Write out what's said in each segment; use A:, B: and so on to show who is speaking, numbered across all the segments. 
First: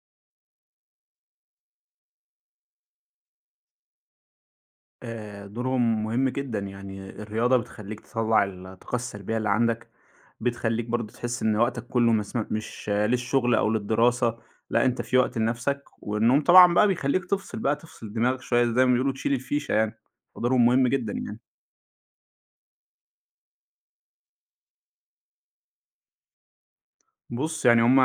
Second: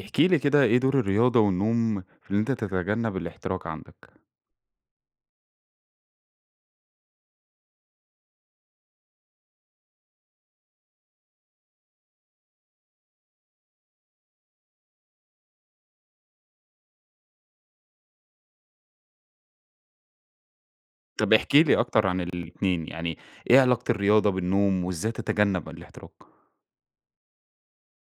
A: احكِ لي كده إيه دور الرياضة والنوم في إن أنت تتجنب الاحتراق عندك؟
B: دورهم مهم جدًا، يعني الرياضة بتخلّيك تطلّع الطاقة السلبية اللي عندك، بتخلّيك برضه تحس إن وقتك كلّه مش للشغل أو للدراسة، لأ أنت في وقت لنَفْسك، والنوم طبعًا بقى بيخلّيك تفصل بقى، تفصل دماغك شوية زي ما بيقولوا تشيل الفيشة يعني، فدورهم مهم جدًا
A: طب
B: يعني.
A: احكِ لي أكتر عن الاتنين، يعني إيه علاقة الرياضة بالنوم وإزاي تتجنب الاحتراق؟
B: بُص، يعني هم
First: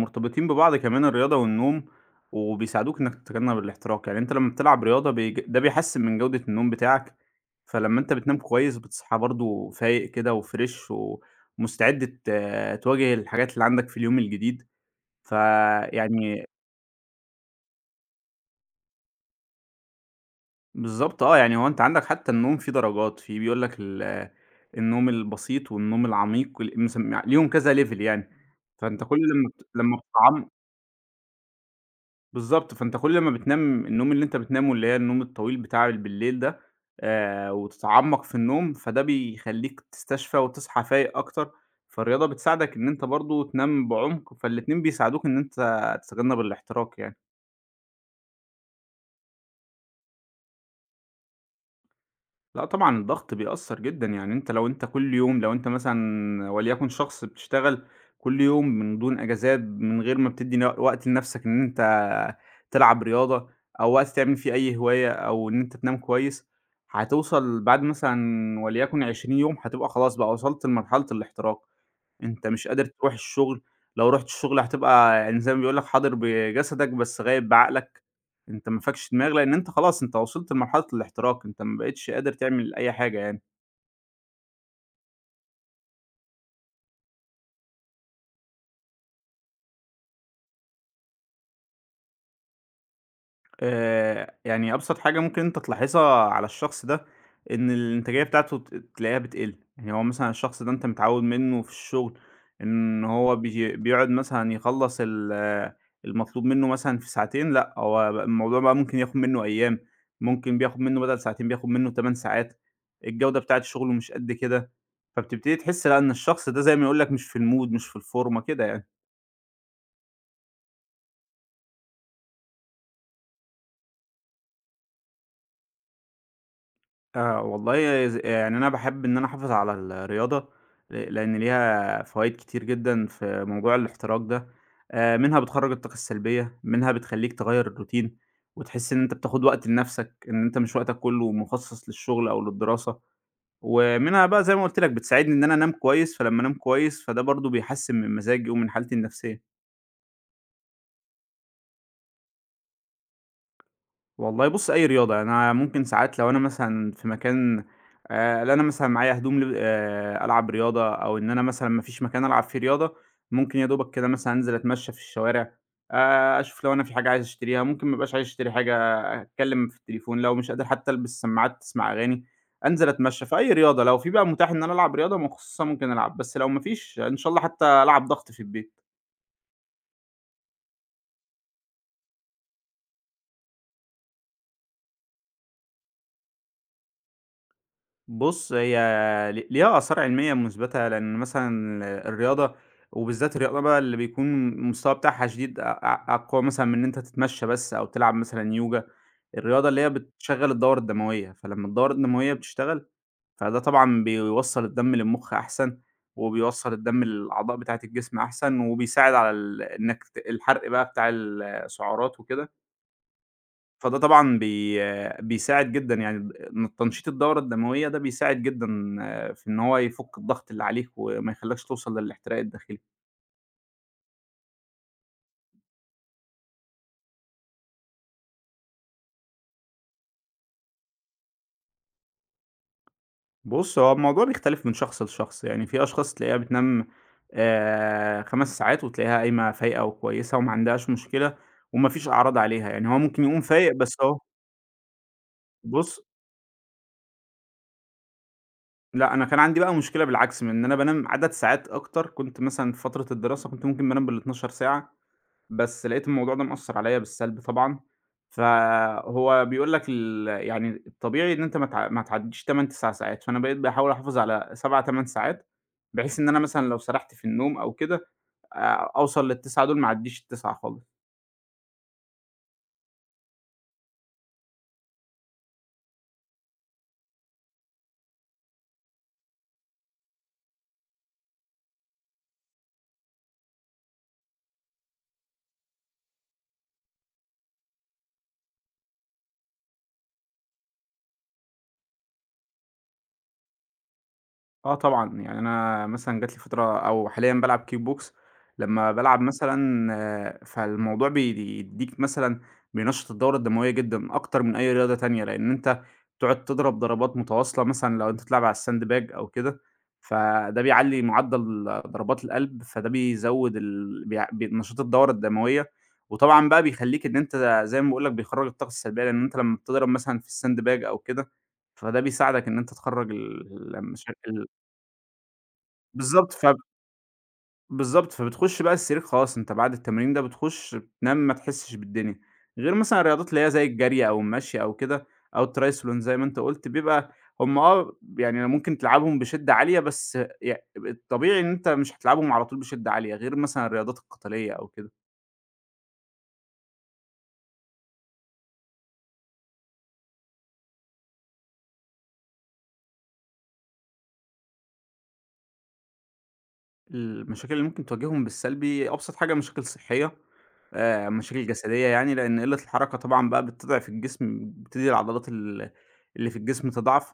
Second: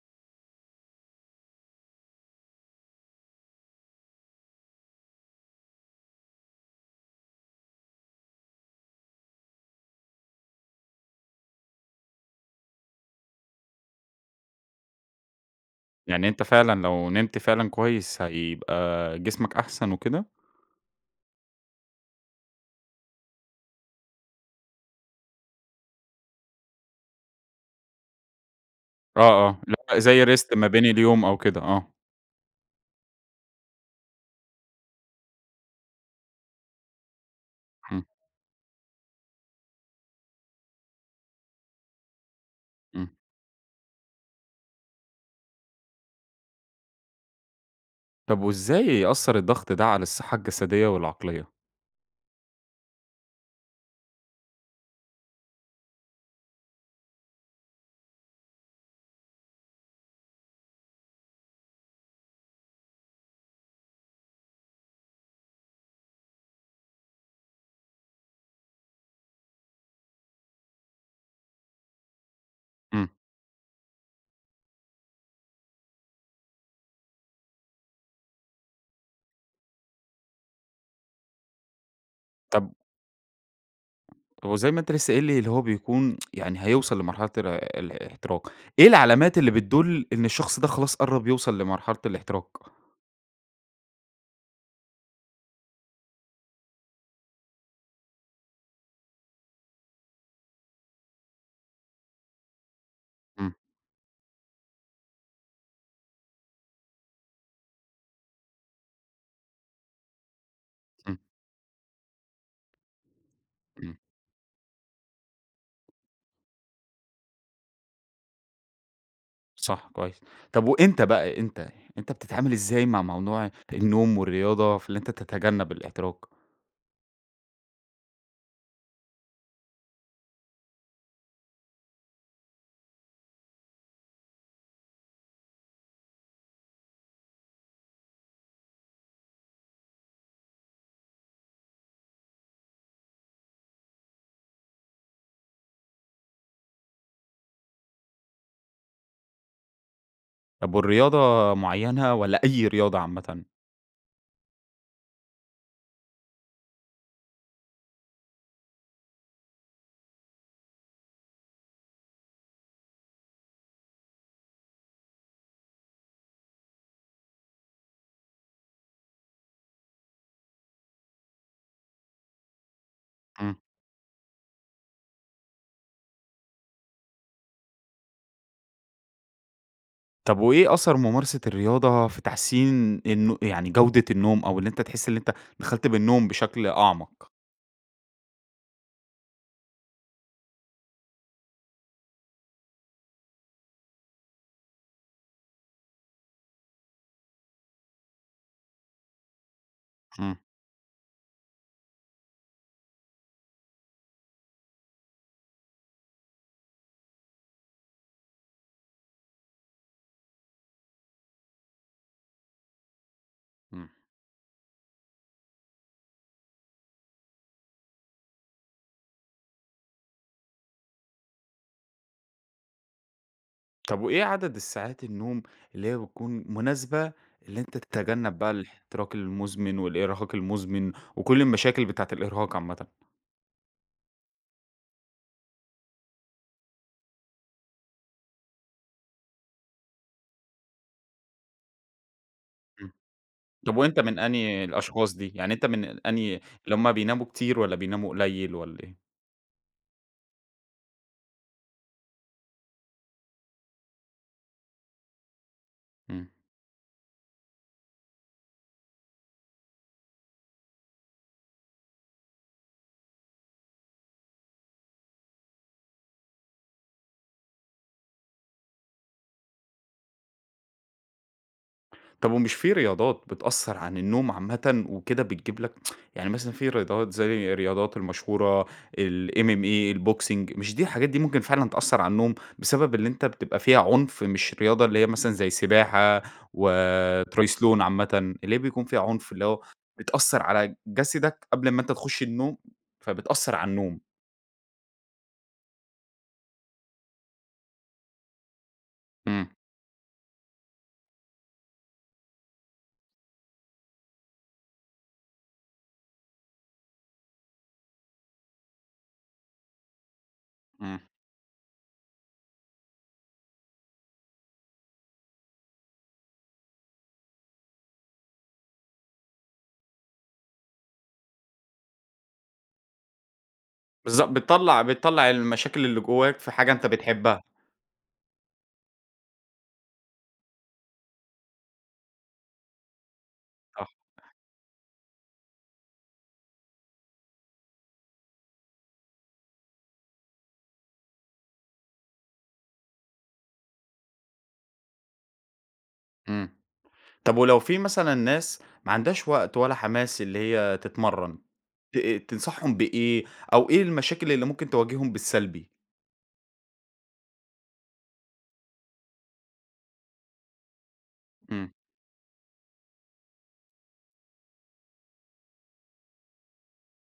B: مرتبطين ببعض كمان الرياضة والنوم، وبيساعدوك إنك تتجنب الاحتراق، يعني أنت لمّا بتلعب رياضة ده بيحسّن من جودة النوم بتاعك، فلمّا أنت بتنام كويس بتصحى برضه فايق كده وfresh ومستعد تواجه الحاجات اللي عندك في اليوم الجديد،
A: يعني أنت
B: فيعني.
A: فعلًا لو نمت فعلًا كويس هيبقى جسمك أحسن وكده؟
B: بالضبط آه، يعني هو أنت عندك حتى النوم فيه درجات، في بيقول لك النوم البسيط والنوم العميق ال مسم ليهم كذا level يعني، فأنت كل لمّا
A: آه، آه،
B: بت لمّا
A: لأ زي
B: بتعم
A: rest ما بين اليوم أو كده، آه.
B: بالضبط، فأنت كل ما بتنام النوم اللي أنت بتنامه اللي هي النوم الطويل بتاع بالليل ده،
A: إمم.
B: وتتعمّق في النوم، فده بيخلّيك تستشفى وتصحى فايق أكتر، فالرياضة بتساعدك إن أنت
A: إمم.
B: برضه تنام بعمق، فالاتنين بيساعدوك إن أنت تتجنب الاحتراق يعني.
A: طب وإزاي يأثّر الضغط ده على الصحة الجسدية والعقلية؟
B: لأ طبعًا الضغط بيأثّر جدًا، يعني أنت لو أنت كل يوم لو أنت مثلًا وليكن شخص بتشتغل كل يوم من دون أجازات، من غير ما بتدّي وقت لنَفْسك إن أنت تلعب رياضة أو وقت تعمل فيه أي هواية أو إن أنت تنام كويس، هتوصل بعد مثلًا وليكن 20 يوم هتبقى خلاص بقى وصلت لمرحلة الاحتراق. أنت مش قادر
A: إمم.
B: تروح الشغل، لو رُحت الشغل هتبقى يعني زي ما بيقول لك حاضر بجسدك بس غايب بعقلك، أنت ما فاكش دماغ لأن أنت خلاص أنت وصلت لمرحلة الاحتراق، أنت ما بقيتش قادر
A: طب
B: تعمل أي حاجة يعني.
A: هو زي ما أنت لسه قايل لي اللي هو بيكون يعني هيوصل لمرحلة الاحتراق، إيه العلامات اللي بتدُل إن الشخص ده خلاص قرّب يوصل لمرحلة الاحتراق؟
B: يعني أبسط حاجة ممكن أنت تلاحظها على الشخص ده، إن الإنتاجية بتاعته تلاقيها بتقل، يعني هو مثلًا الشخص ده أنت متعوّد منه في الشغل إن هو
A: إمم.
B: بيقعد مثلًا يخلّص ال آه، المطلوب منه مثلًا في ساعتين، لأ هو بقى الموضوع بقى ممكن ياخد منه أيام، ممكن بياخد منه
A: إمم.
B: بدل ساعتين بياخد منه 8 ساعات، الجودة بتاعة شغله
A: إمم.
B: مش قد كده، فبتبتدي تحس لأ إن الشخص ده زي ما يقول لك مش في المود مش في الفورمة كده يعني.
A: صح، كويس. طب وأنت بقى أنت، أنت بتتعامل إزاي مع موضوع النوم والرياضة في اللي أنت تتجنب الاحتراق؟
B: آه، والله يعني أنا باحب إن أنا أحافظ على الرياضة، لإن ليها فوايد كتير جدًا في موضوع الاحتراق ده، منها بتخرّج الطاقة السلبية، منها بتخلّيك تغيّر الروتين، وتحس إن أنت بتاخد وقت لنفسك، إن أنت مش وقتك كله مخصص للشغل أو للدراسة، ومنها بقى زي ما قُلت لك بتساعدني إن أنا أنام كويس، فلمّا أنام كويس فده برضه بيحسّن من مزاجي ومن حالتي النفسية.
A: طب والرياضة معيّنة والّا أي رياضة عامةً؟
B: والله بُص، أي رياضة، يعني أنا ممكن ساعات لو أنا مثلًا في مكان اللي أنا مثلًا معايا هدوم ل ألعب رياضة أو إن أنا مثلًا ما فيش مكان ألعب فيه رياضة، ممكن يا دوبك كده مثلًا أنزل أتمشى في الشوارع، أشوف لو أنا في حاجة عايز أشتريها، ممكن ما ابقاش عايز أشتري حاجة، آه، أتكلم في التليفون، لو مش قادر حتى ألبس سماعات تسمع أغاني، أنزل أتمشى، فأي
A: إمم.
B: رياضة لو في بقى متاح إن أنا ألعب رياضة مخصصة ممكن ألعب، بس لو ما فيش إن شاء الله حتى ألعب ضغط في البيت.
A: طب وإيه أثر ممارسة الرياضة في تحسين يعني جودة النوم أو اللي أنت تحس اللي أنت دخلت بالنوم بشكل أعمق؟
B: بُص، هي ليها آثار علمية مثبتة، لأن مثلًا الرياضة وبالذات الرياضة بقى اللي بيكون المستوى بتاعها شديد أ أ أقوى مثلًا من إن أنت تتمشى بس أو تلعب مثلًا يوجا، الرياضة اللي هي
A: إمم.
B: بتشغّل الدورة الدموية، فلمّا الدورة الدموية بتشتغل، فده طبعًا بيوصّل الدم للمخ أحسن، وبيوصّل الدم للأعضاء بتاعة الجسم أحسن، وبيساعد على ال إنك ت الحرق بقى بتاع السعرات وكده.
A: إمم.
B: فده طبعًا بيساعد جدًا يعني إن تنشيط الدورة الدموية ده بيساعد جدًا آه، في إن هو يفُك الضغط اللي عليك وما يخلّكش توصل للاحتراق الداخلي.
A: طب وإيه عدد الساعات النوم اللي هي بتكون مناسبة اللي أنت تتجنب بقى الاحتراق المزمن والإرهاق المزمن وكل المشاكل بتاعة الإرهاق عامةً؟
B: بُص، هو الموضوع بيختلف من شخص لشخص، يعني في أشخاص تلاقيها بتنام 5 ساعات وتلاقيها قايمة فايقة وكويسة وما عندهاش مشكلة وما فيش أعراض عليها، يعني
A: إمم.
B: هو ممكن يقوم فايق
A: طب
B: بس
A: وأنت
B: هو.
A: من أنهي الأشخاص دي؟ يعني أنت من
B: بُص
A: أنهي اللي هم بيناموا كتير والّا بيناموا قليل والّا إيه؟
B: لأ، أنا كان عندي بقى مشكلة بالعكس من إن أنا بانام عدد ساعات أكتر، كنت مثلًا في فترة الدراسة كنت ممكن بانام بال12 ساعة. بس لقيت
A: إمم.
B: الموضوع ده مأثّر عليّا بالسلب طبعًا، فهو بيقول لك يعني الطبيعي إن أنت ما تعدّيش 8، 9 ساعات، فأنا بقيت باحاول أحافظ على 7، 8 ساعات، بحيث إن أنا مثلًا لو سرحت في النوم أو كده أوصل لل9 دول ما اعدّيش ال9 خالص.
A: طب ومش في رياضات بتأثّر عن النوم عامةً وكده بتجيب لك يعني مثلًا في رياضات زي الرياضات المشهورة الMMA، الBoxing، مش دي الحاجات دي ممكن فعلًا تأثّر على النوم بسبب اللي أنت بتبقى فيها عنف مش رياضة اللي هي مثلًا زي السباحة وTriathlon عامةً، اللي هي بيكون فيها عنف اللي هو بتأثّر على جسدك قبل ما أنت تخش النوم، فبتأثّر على النوم.
B: آه طبعًا، يعني أنا مثلًا جات لي فترة أو حاليًا بالعب Kick Box لمّا بالعب
A: إمم.
B: مثلًا آه، فالموضوع بيدّيك مثلًا بينشّط الدورة الدموية جدًا أكتر من أي رياضة تانية، لإن أنت بتقعد تضرب ضربات متواصلة مثلًا لو أنت بتلعب على الsandbag أو كده، فده
A: إمم.
B: بيعلّي معدل ضربات القلب، فده بيزوّد ال بيع بي نشاط الدورة الدموية، وطبعًا بقى بيخلّيك إن أنت زي ما باقول لك بيخرّج الطاقة السلبية، لإن أنت لمّا بتضرب مثلًا في الsandbag أو كده، فده بيساعدك إن أنت تخرّج ال المشا
A: بالضبط،
B: ال
A: بتطلّع المشاكل اللي
B: بالضبط،
A: جواك في حاجة أنت بتحبها.
B: بالضبط، فبتخش بقى السرير خلاص أنت بعد التمرين ده بتخش بتنام ما تحسش بالدنيا، غير مثلًا الرياضات اللي هي زي
A: صح.
B: الجري أو المشي أو كده أو الTriathlon زي ما أنت قُلت، بيبقى هم آه يعني ممكن تلعبهم بشدة عالية، بس ي الطبيعي إن أنت مش هتلعبهم على طول بشدة عالية، غير مثلًا الرياضات القتالية أو كده.
A: إمم. طب ولو في مثلًا ناس ما عندهاش وقت ولا حماس اللي هي تتمرّن، ت تنصحهم بإيه، أو إيه المشاكل اللي ممكن تواجههم بالسلبي؟
B: المشاكل اللي ممكن تواجههم بالسلبي أبسط حاجة مشاكل صحية، مشاكل
A: إمم.
B: جسدية يعني، لأن قلة الحركة طبعًا بقى بتضعف الجسم، بتبتدي العضلات اللي في الجسم تضعف.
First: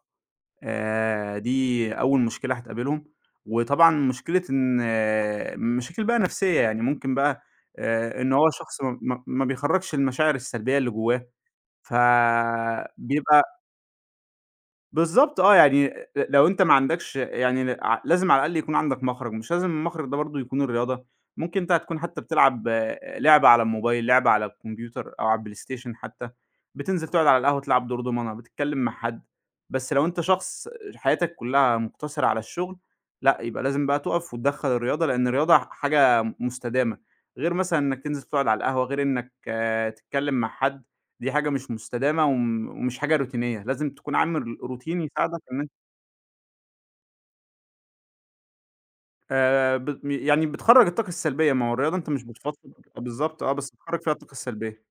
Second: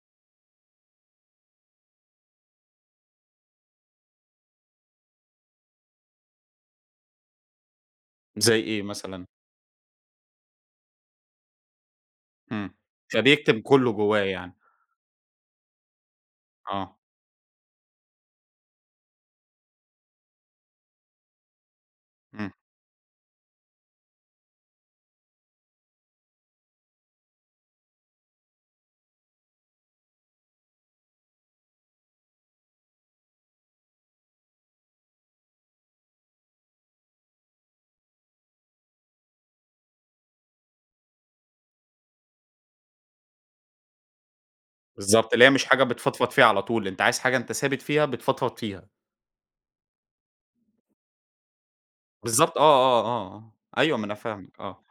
B: دي أول مشكلة هتقابلهم، وطبعًا مشكلة إن آه، مشاكل بقى نفسية، يعني ممكن بقى إن هو
A: زي
B: شخص
A: إيه مثلًا؟
B: ما بيخرّجش المشاعر السلبية اللي جوّاه،
A: إمم.
B: فبيبقى
A: فبيكتم كلّه جوّاه يعني.
B: بالضبط آه، يعني لو أنت ما
A: آه.
B: عندكش يعني لازم على الأقل يكون عندك مخرج، مش لازم المخرج ده برضه يكون الرياضة، ممكن أنت هتكون حتى
A: إمم.
B: بتلعب آه، لعبة على الموبايل، لعبة على الكمبيوتر أو على البلاي ستيشن حتى، بتنزل تقعد على القهوة تلعب دور دومنة، بتتكلم مع حد، بس لو أنت شخص حياتك كلها مقتصرة على الشغل، لأ، يبقى لازم بقى تُقف وتدخّل الرياضة، لأن الرياضة حاجة مستدامة، غير مثلًا إنك تنزل تقعد على القهوة، غير إنك آه، تتكلم مع حد. دي حاجة مش مستدامة ومش حاجة روتينية، لازم تكون عامل روتين
A: بالضبط،
B: يساعدك
A: اللي هي
B: إن
A: مش
B: أنت
A: حاجة بتفضفض فيها على طول، أنت عايز حاجة أنت ثابت فيها بتفضفض فيها.
B: بت يعني بتخرّج الطاقة السلبية، ما هو الرياضة أنت مش
A: بالضبط، آه،
B: بتفضفض
A: آه، آه،
B: بالضبط
A: آه،
B: آه، بس
A: أيوه،
B: بتخرّج
A: ما
B: فيها
A: أنا
B: الطاقة
A: فاهمك،
B: السلبية.
A: آه.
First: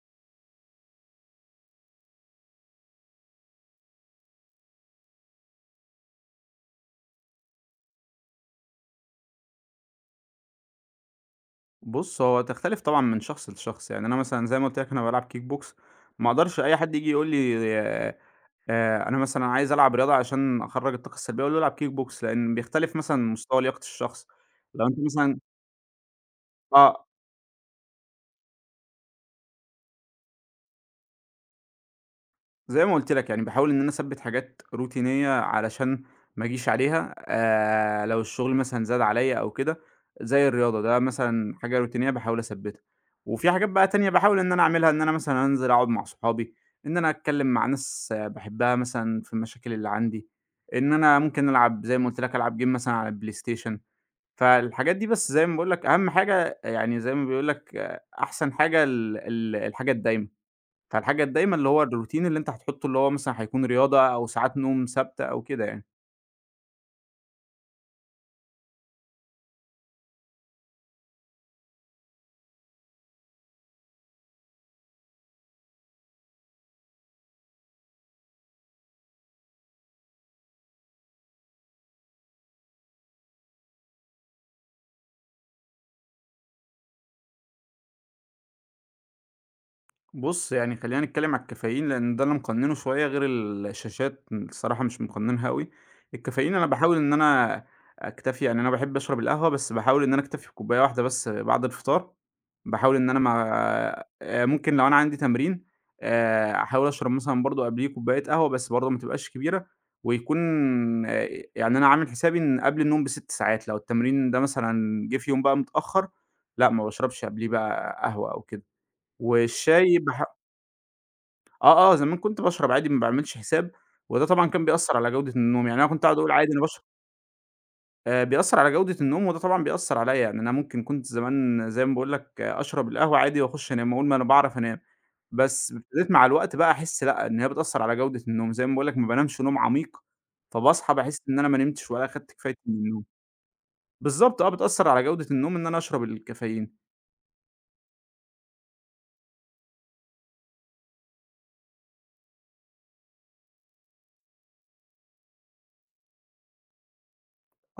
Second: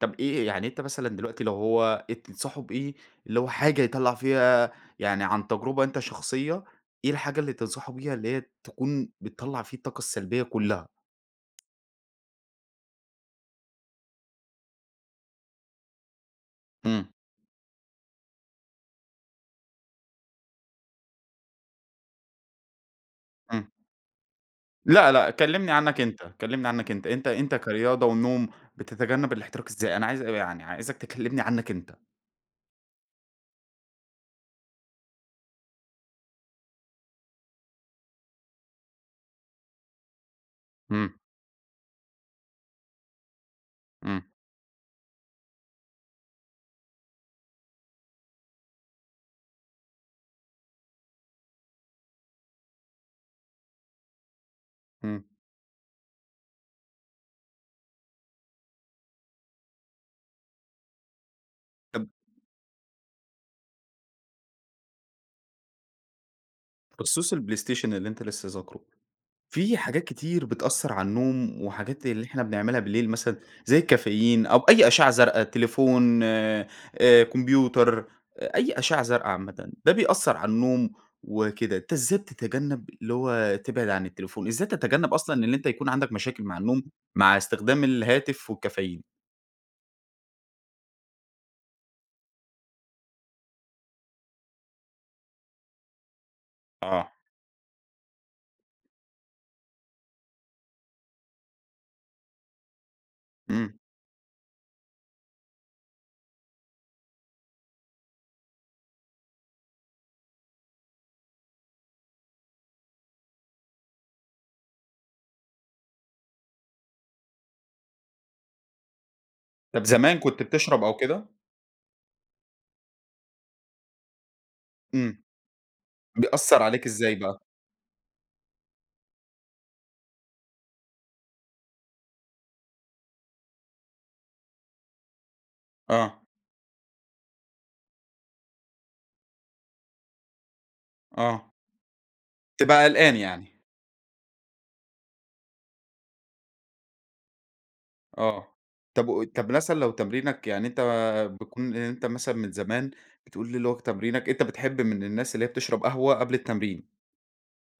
A: طب إيه يعني أنت مثلًا دلوقتي لو هو تنصحه بإيه اللي هو حاجة يطلّع فيها، يعني عن تجربة أنت شخصية، إيه الحاجة اللي تنصحه بيها اللي هي تكون بتطلّع فيه الطاقة السلبية كلّها؟
B: بُص، هو تختلف طبعًا من شخص لشخص، يعني أنا مثلًا زي ما قُلت لك أنا بالعب Kick Box، ما أقدرش أي حد
A: إمم.
B: ييجي يقول لي أنا مثلًا عايز ألعب رياضة عشان أخرّج الطاقة السلبية، أقول له العب Kick Box لإن بيختلف مثلًا مستوى
A: إمم.
B: لياقة الشخص، لو أنت
A: لأ، لأ،
B: مثلًا
A: كلّمني عنك أنت، كلّمني عنك
B: آه.
A: أنت، أنت كرياضة ونوم بتتجنب الاحتراق إزاي؟ أنا عايز يعني عايزك تكلّمني عنك أنت.
B: زي ما قُلت لك يعني باحاول إن أنا أثبّت حاجات روتينية علشان ما أجيش عليها، لو الشغل مثلًا زاد عليّا أو كده، زي الرياضة ده
A: إمم.
B: مثلًا حاجة روتينية باحاول أثبّتها، وفي حاجات بقى تانية
A: إمم.
B: باحاول إن أنا أعملها، إن أنا مثلًا أنزل أقعد مع صحابي، إن أنا أتكلّم مع ناس باحبها مثلًا في المشاكل اللي عندي، إن أنا ممكن ألعب زي ما قُلت لك ألعب game مثلًا على البلايستيشن، فالحاجات دي
A: إمم.
B: بس زي ما باقول لك أهم حاجة يعني زي ما بيقول لك أحسن حاجة ال ال الحاجة الدايمة. فالحاجة دايمًا اللي هو
A: طب
B: الروتين اللي أنت هتحطه اللي هو مثلًا هيكون رياضة أو ساعات نوم ثابتة أو كده يعني.
A: بخصوص البلاي ستيشن اللي أنت لسه ذاكره. في حاجات كتير بتأثّر على النوم، وحاجات اللي إحنا بنعملها بالليل مثلًا زي الكافيين أو أي أشعة زرقا، تليفون، كمبيوتر، آه، أي أشعة زرقا عامةً، ده بيأثّر على النوم وكده. أنت إزاي بتتجنّب اللي هو تبعد عن التليفون؟ إزاي تتجنّب أصلًا إن أنت يكون عندك مشاكل مع النوم مع استخدام الهاتف والكافيين؟
B: بُص، يعني خلّينا نتكلم على الكافيين، لإن ده اللي مقنّنه شوية غير الشاشات الصراحة مش مقنّنها أوي. الكافيين أنا باحاول إن
A: آه.
B: أنا أكتفي يعني أنا باحب أشرب القهوة، بس باحاول إن أنا أكتفي بكوباية واحدة بس بعد الفطار، باحاول إن أنا ما
A: إمم.
B: ممكن لو أنا عندي تمرين أحاول أشرب مثلًا برضه قبليه كوباية قهوة، بس برضه ما تبقاش كبيرة، ويكون آآ يعني أنا عامل حسابي إن قبل النوم ب6 ساعات، لو التمرين ده مثلًا جِه في يوم بقى متأخّر، لأ ما باشربش قبليه بقى قهوة أو كده.
A: طَب
B: والشاي
A: زمان
B: باح
A: كنت بتشرب أو كده؟
B: آه، آه، زمان كنت باشرب عادي ما باعملش حساب، وده طبعًا كان بيأثّر على
A: إمم.
B: جودة النوم، يعني أنا كنت أقعد أقول عادي أنا
A: بيأثّر
B: باشرب
A: عليك إزاي بقى؟
B: بيأثّر على جودة النوم، وده طبعًا بيأثّر عليَّ، يعني أنا ممكن كنت زمان زي ما باقول لك آه، أشرب القهوة عادي وأخش أنام، وأقول ما أنا باعرف أنام، بس ابتديت
A: آه،
B: مع الوقت بقى أحس لأ، إن هي بتأثّر على جودة النوم، زي ما باقول لك ما بانامش نوم عميق، فباصحى باحس إن أنا
A: آه.
B: ما نمتش ولا أخدت كفايتي من
A: بتبقى
B: النوم.
A: قلقان يعني.
B: بالضبط آه، بتأثّر على جودة النوم إن أنا أشرب الكافيين.
A: آه. طب مثلًا لو تمرينك يعني أنت بتكون أنت مثلًا من زمان بتقول لي اللي هو تمرينك أنت بتحب من الناس اللي هي بتشرب قهوة قبل التمرين،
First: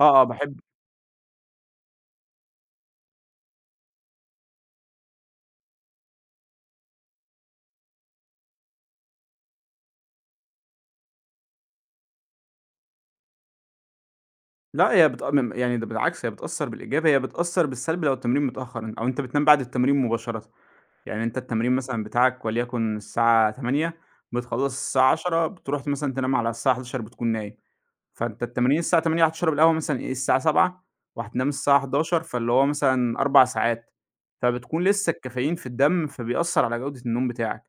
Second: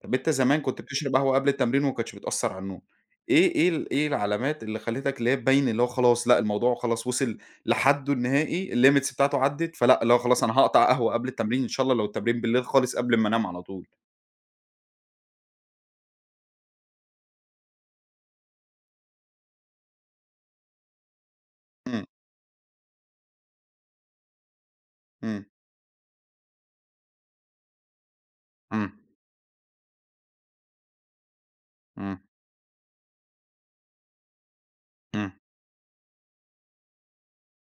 A: طب
B: آه،
A: أنت
B: باحب
A: زمان كنت بتشرب قهوة قبل التمرين وما كانتش بتأثّر على النوم، إيه العلامات اللي خلّتك اللي هي تبيّن اللي هو خلاص لأ، الموضوع خلاص وصل لحدُّه النهائي الlimits بتاعته عدِّت، فلأ اللي هو خلاص أنا هاقطع قهوة قبل التمرين إن شاء الله لو التمرين بالليل خالص قبل ما أنام على طول؟
B: لأ، هي بت م يعني ده بالعكس هي بتأثّر بالإيجاب، هي بتأثّر بالسلب لو التمرين متأخّر أو أنت بتنام بعد التمرين مباشرةً، يعني أنت التمرين مثلًا
A: إمم.
B: بتاعك وليكن الساعة 08:00 بتخلّص الساعة
A: إمم.
B: 10:00 بتروح مثلًا تنام على الساعة 11:00 بتكون نايم. فأنت التمرين
A: إمم.
B: الساعة 08:00 هتشرب القهوة مثلًا إيه الساعة 07:00 وهتنام الساعة
A: إمم.
B: 11:00 فاللي هو مثلًا 4 ساعات، فبتكون لسه
A: إمم.
B: الكافيين في الدم فبيأثّر على جودة النوم بتاعك،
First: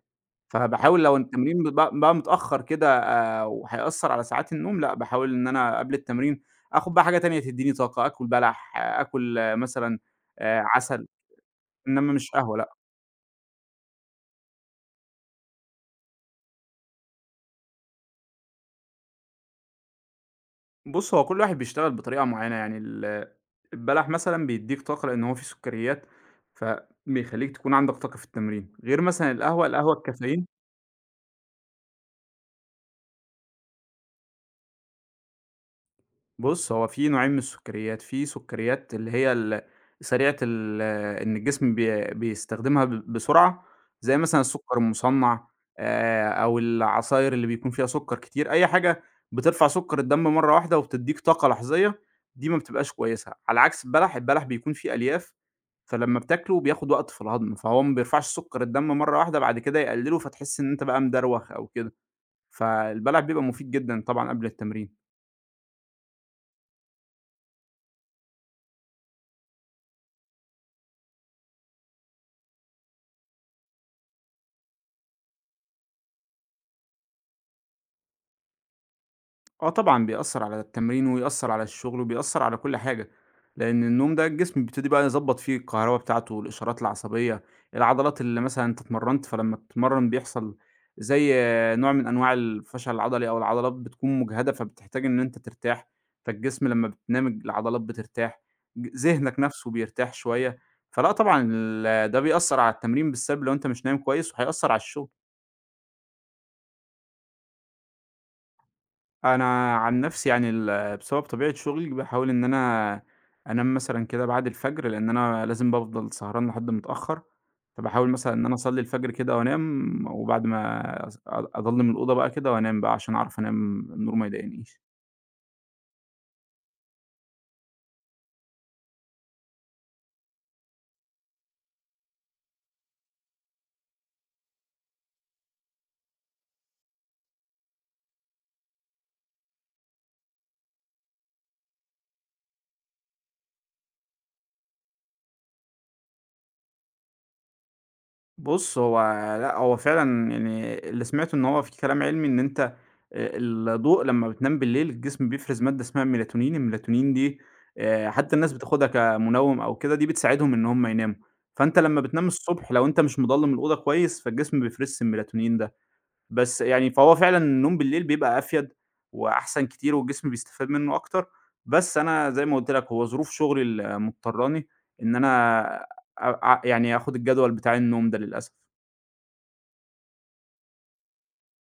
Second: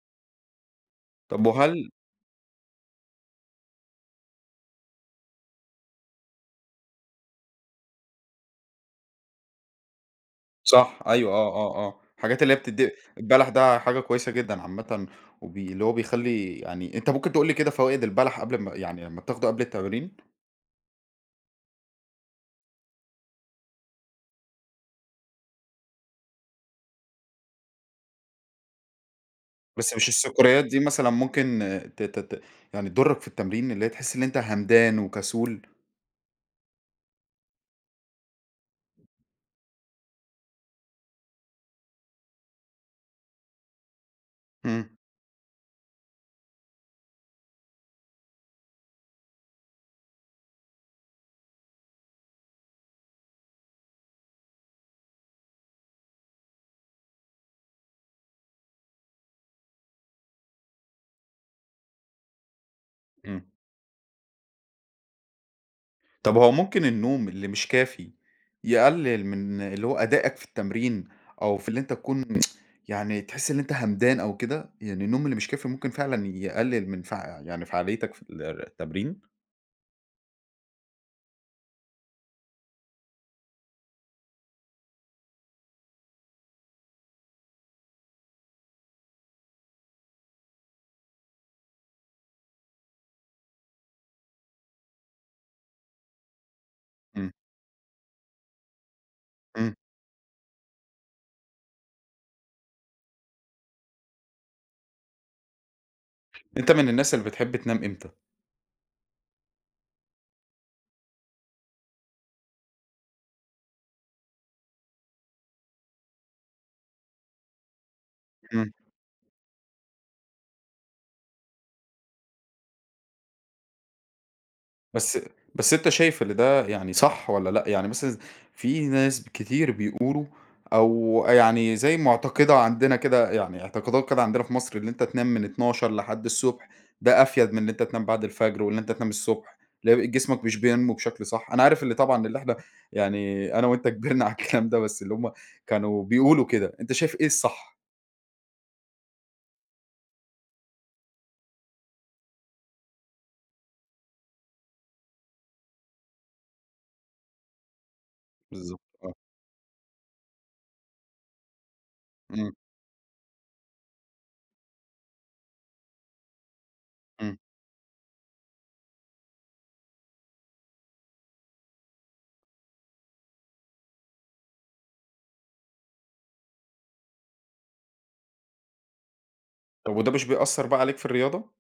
B: فباحاول لو
A: طب
B: التمرين بقى متأخّر كده وهيأثّر على ساعات النوم لأ، باحاول إن أنا قبل التمرين آخُد بقى حاجة تانية تدّيني طاقة، آكُل بلح، آه، آكُل آه، مثلًا
A: صح،
B: عسل،
A: أيوه، آه، آه، آه،
B: إنّما مش
A: الحاجات اللي
B: قهوة
A: هي
B: لأ.
A: بتدّي البلح ده حاجة كويسة جدًا عامةً، اللي هو بيخلّي يعني أنت ممكن تقول لي كده فوائد البلح قبل ما يعني لمّا بتاخده قبل التمرين؟
B: بُص، هو كل واحد بيشتغل بطريقة معيّنة، يعني البلح مثلًا بيدّيك طاقة لإن هو فيه سكريات، فبيخلّيك تكون عندك طاقة في التمرين، غير مثلًا القهوة،
A: بس مش
B: الكافيين.
A: السكريات دي مثلًا ممكن ت ت ت يعني تضرّك في التمرين، اللي هي تحس إن أنت همدان وكسول؟
B: بُص، هو في نوعين من السكريات، في سكريات اللي هي سريعة إن الجسم بيستخدمها بسرعة، زي مثلًا السكر
A: إمم.
B: المُصنّع أو العصاير اللي بيكون فيها سكر كتير، أي حاجة بترفع سكر الدم مرّة واحدة وبتدّيك طاقة لحظية، دي ما بتبقاش كويسة، على عكس البلح، البلح بيكون فيه ألياف، فلمّا بتاكله بياخد وقت في الهضم، فهو ما بيرفعش سكر الدم مرّة واحدة بعد كده يقلّله، فتحس إن أنت بقى مدروخ أو كده، فالبلح بيبقى
A: إمم.
B: مفيد جدًا طبعًا قبل التمرين.
A: طب هو ممكن النوم اللي مش كافي يقلل من اللي هو أدائك في التمرين، أو في اللي أنت تكون يعني تحس إن أنت همدان أو كده؟ يعني النوم اللي مش كافي ممكن فعلًا يقلل من يعني فعاليتك في التمرين؟
B: آه طبعًا بيأثّر على التمرين، ويأثّر على الشغل، وبيأثّر على كل حاجة، لإن النوم ده الجسم بيبتدي بقى يضبّط فيه الكهربا بتاعته، الإشارات العصبية، العضلات اللي مثلًا أنت اتمرّنت، فلمّا بتتمرّن بيحصل زي نوع من أنواع الفشل العضلي، أو العضلات بتكون مُجهدة، فبتحتاج إن أنت ترتاح، فالجسم لمّا بتنام
A: إمم.
B: العضلات بترتاح، ذهنك نَفْسه
A: إمم.
B: بيرتاح شوية، فلأ طبعًا ده بيأثّر على التمرين بالسلب لو أنت مش نايم كويس، وهيأثّر على الشغل.
A: أنت من الناس اللي بتحب تنام إمتى؟
B: أنا عن نفسي يعني بسبب طبيعة شغلي باحاول إن أنا أنام مثلًا كده بعد الفجر، لإن أنا لازم بافضل سهران لحد متأخر، فباحاول مثلًا إن أنا
A: إمم.
B: أصلّي الفجر كده وأنام، وبعد ما أضلِّم الأوضة بقى كده وأنام بقى عشان أعرف أنام النور ما يضايقنيش.
A: بس بس أنت شايف اللي ده يعني صح والّا لأ؟ يعني مثلًا في ناس كتير بيقولوا أو يعني زي معتقدة عندنا كده يعني اعتقادات كده عندنا في مصر اللي أنت تنام من 12:00 لحد الصبح، ده أفيد من إن أنت تنام بعد الفجر وإن أنت تنام الصبح، جسمك مش بينمو بشكل صح. أنا عارف اللي طبعًا اللي إحنا يعني أنا وأنت كبرنا على الكلام ده، بس اللي هم كانوا بيقولوا كده، أنت شايف إيه الصح؟
B: بُص، هو لأ، هو فعلًا يعني اللي سمعته إن هو في كلام علمي إن أنت الضوء لمّا بتنام بالليل الجسم بيفرز مادة اسمها الميلاتونين، الميلاتونين دي حتى الناس
A: بالضبط؟
B: بتاخدها
A: آه.
B: كمنوِّم أو كده، دي بتساعدهم إن هم يناموا، فأنت لمّا بتنام
A: إمم.
B: الصبح لو أنت مش مضلِّم الأوضة كويس، فالجسم ما بيفرزش الميلاتونين ده، بس يعني فهو
A: إمم.
B: فعلًا النوم بالليل بيبقى أفيد وأحسن كتير والجسم بيستفاد منه أكتر، بس أنا زي ما قُلت لك هو ظروف شغلي اللي مضطراني إن أنا أ أ يعني آخد الجدول بتاع النوم ده للأسف.
A: طب وده مش بيأثّر بقى عليك في الرياضة؟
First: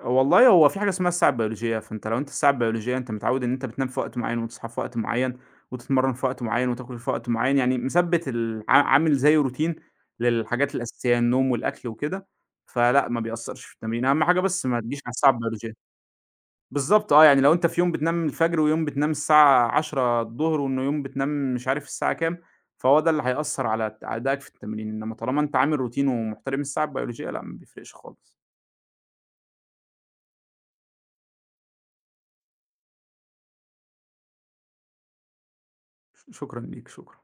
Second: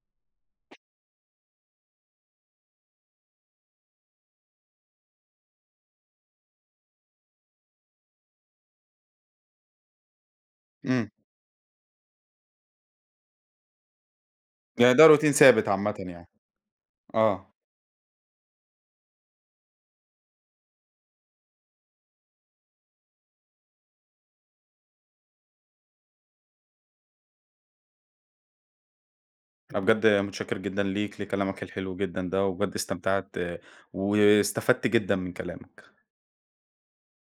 B: والله هو في حاجة اسمها الساعة البيولوجية، فأنت لو أنت الساعة البيولوجية أنت متعوّد إن أنت بتنام في وقت معيّن وتصحى في وقت معيّن وتتمرّن في وقت معيّن وتاكل في وقت معيّن، يعني مثبّت ال عا عامل زي روتين للحاجات
A: إمم.
B: الأساسية، النوم والأكل وكده، فلأ ما بيأثّرش في التمرين، أهم حاجة بس ما
A: يعني
B: تجيش
A: ده
B: على الساعة
A: روتين ثابت
B: البيولوجية.
A: عامةً يعني.
B: بالضبط آه، يعني لو
A: آه.
B: أنت في يوم بتنام الفجر ويوم بتنام الساعة 22:00 وإنه يوم بتنام مش عارف الساعة كام، فهو ده اللي هيأثّر على أدائك في التمرين، إنّما طالما أنت عامل روتين ومحترم الساعة البيولوجية لأ ما بيفرقش خالص.
A: أنا بجد متشكر جدًا ليك، لكلامك الحلو جدًا ده، وبجد استمتعت، واستفدت جدًا من كلامك.
B: شكرًا ليك، شكرًا.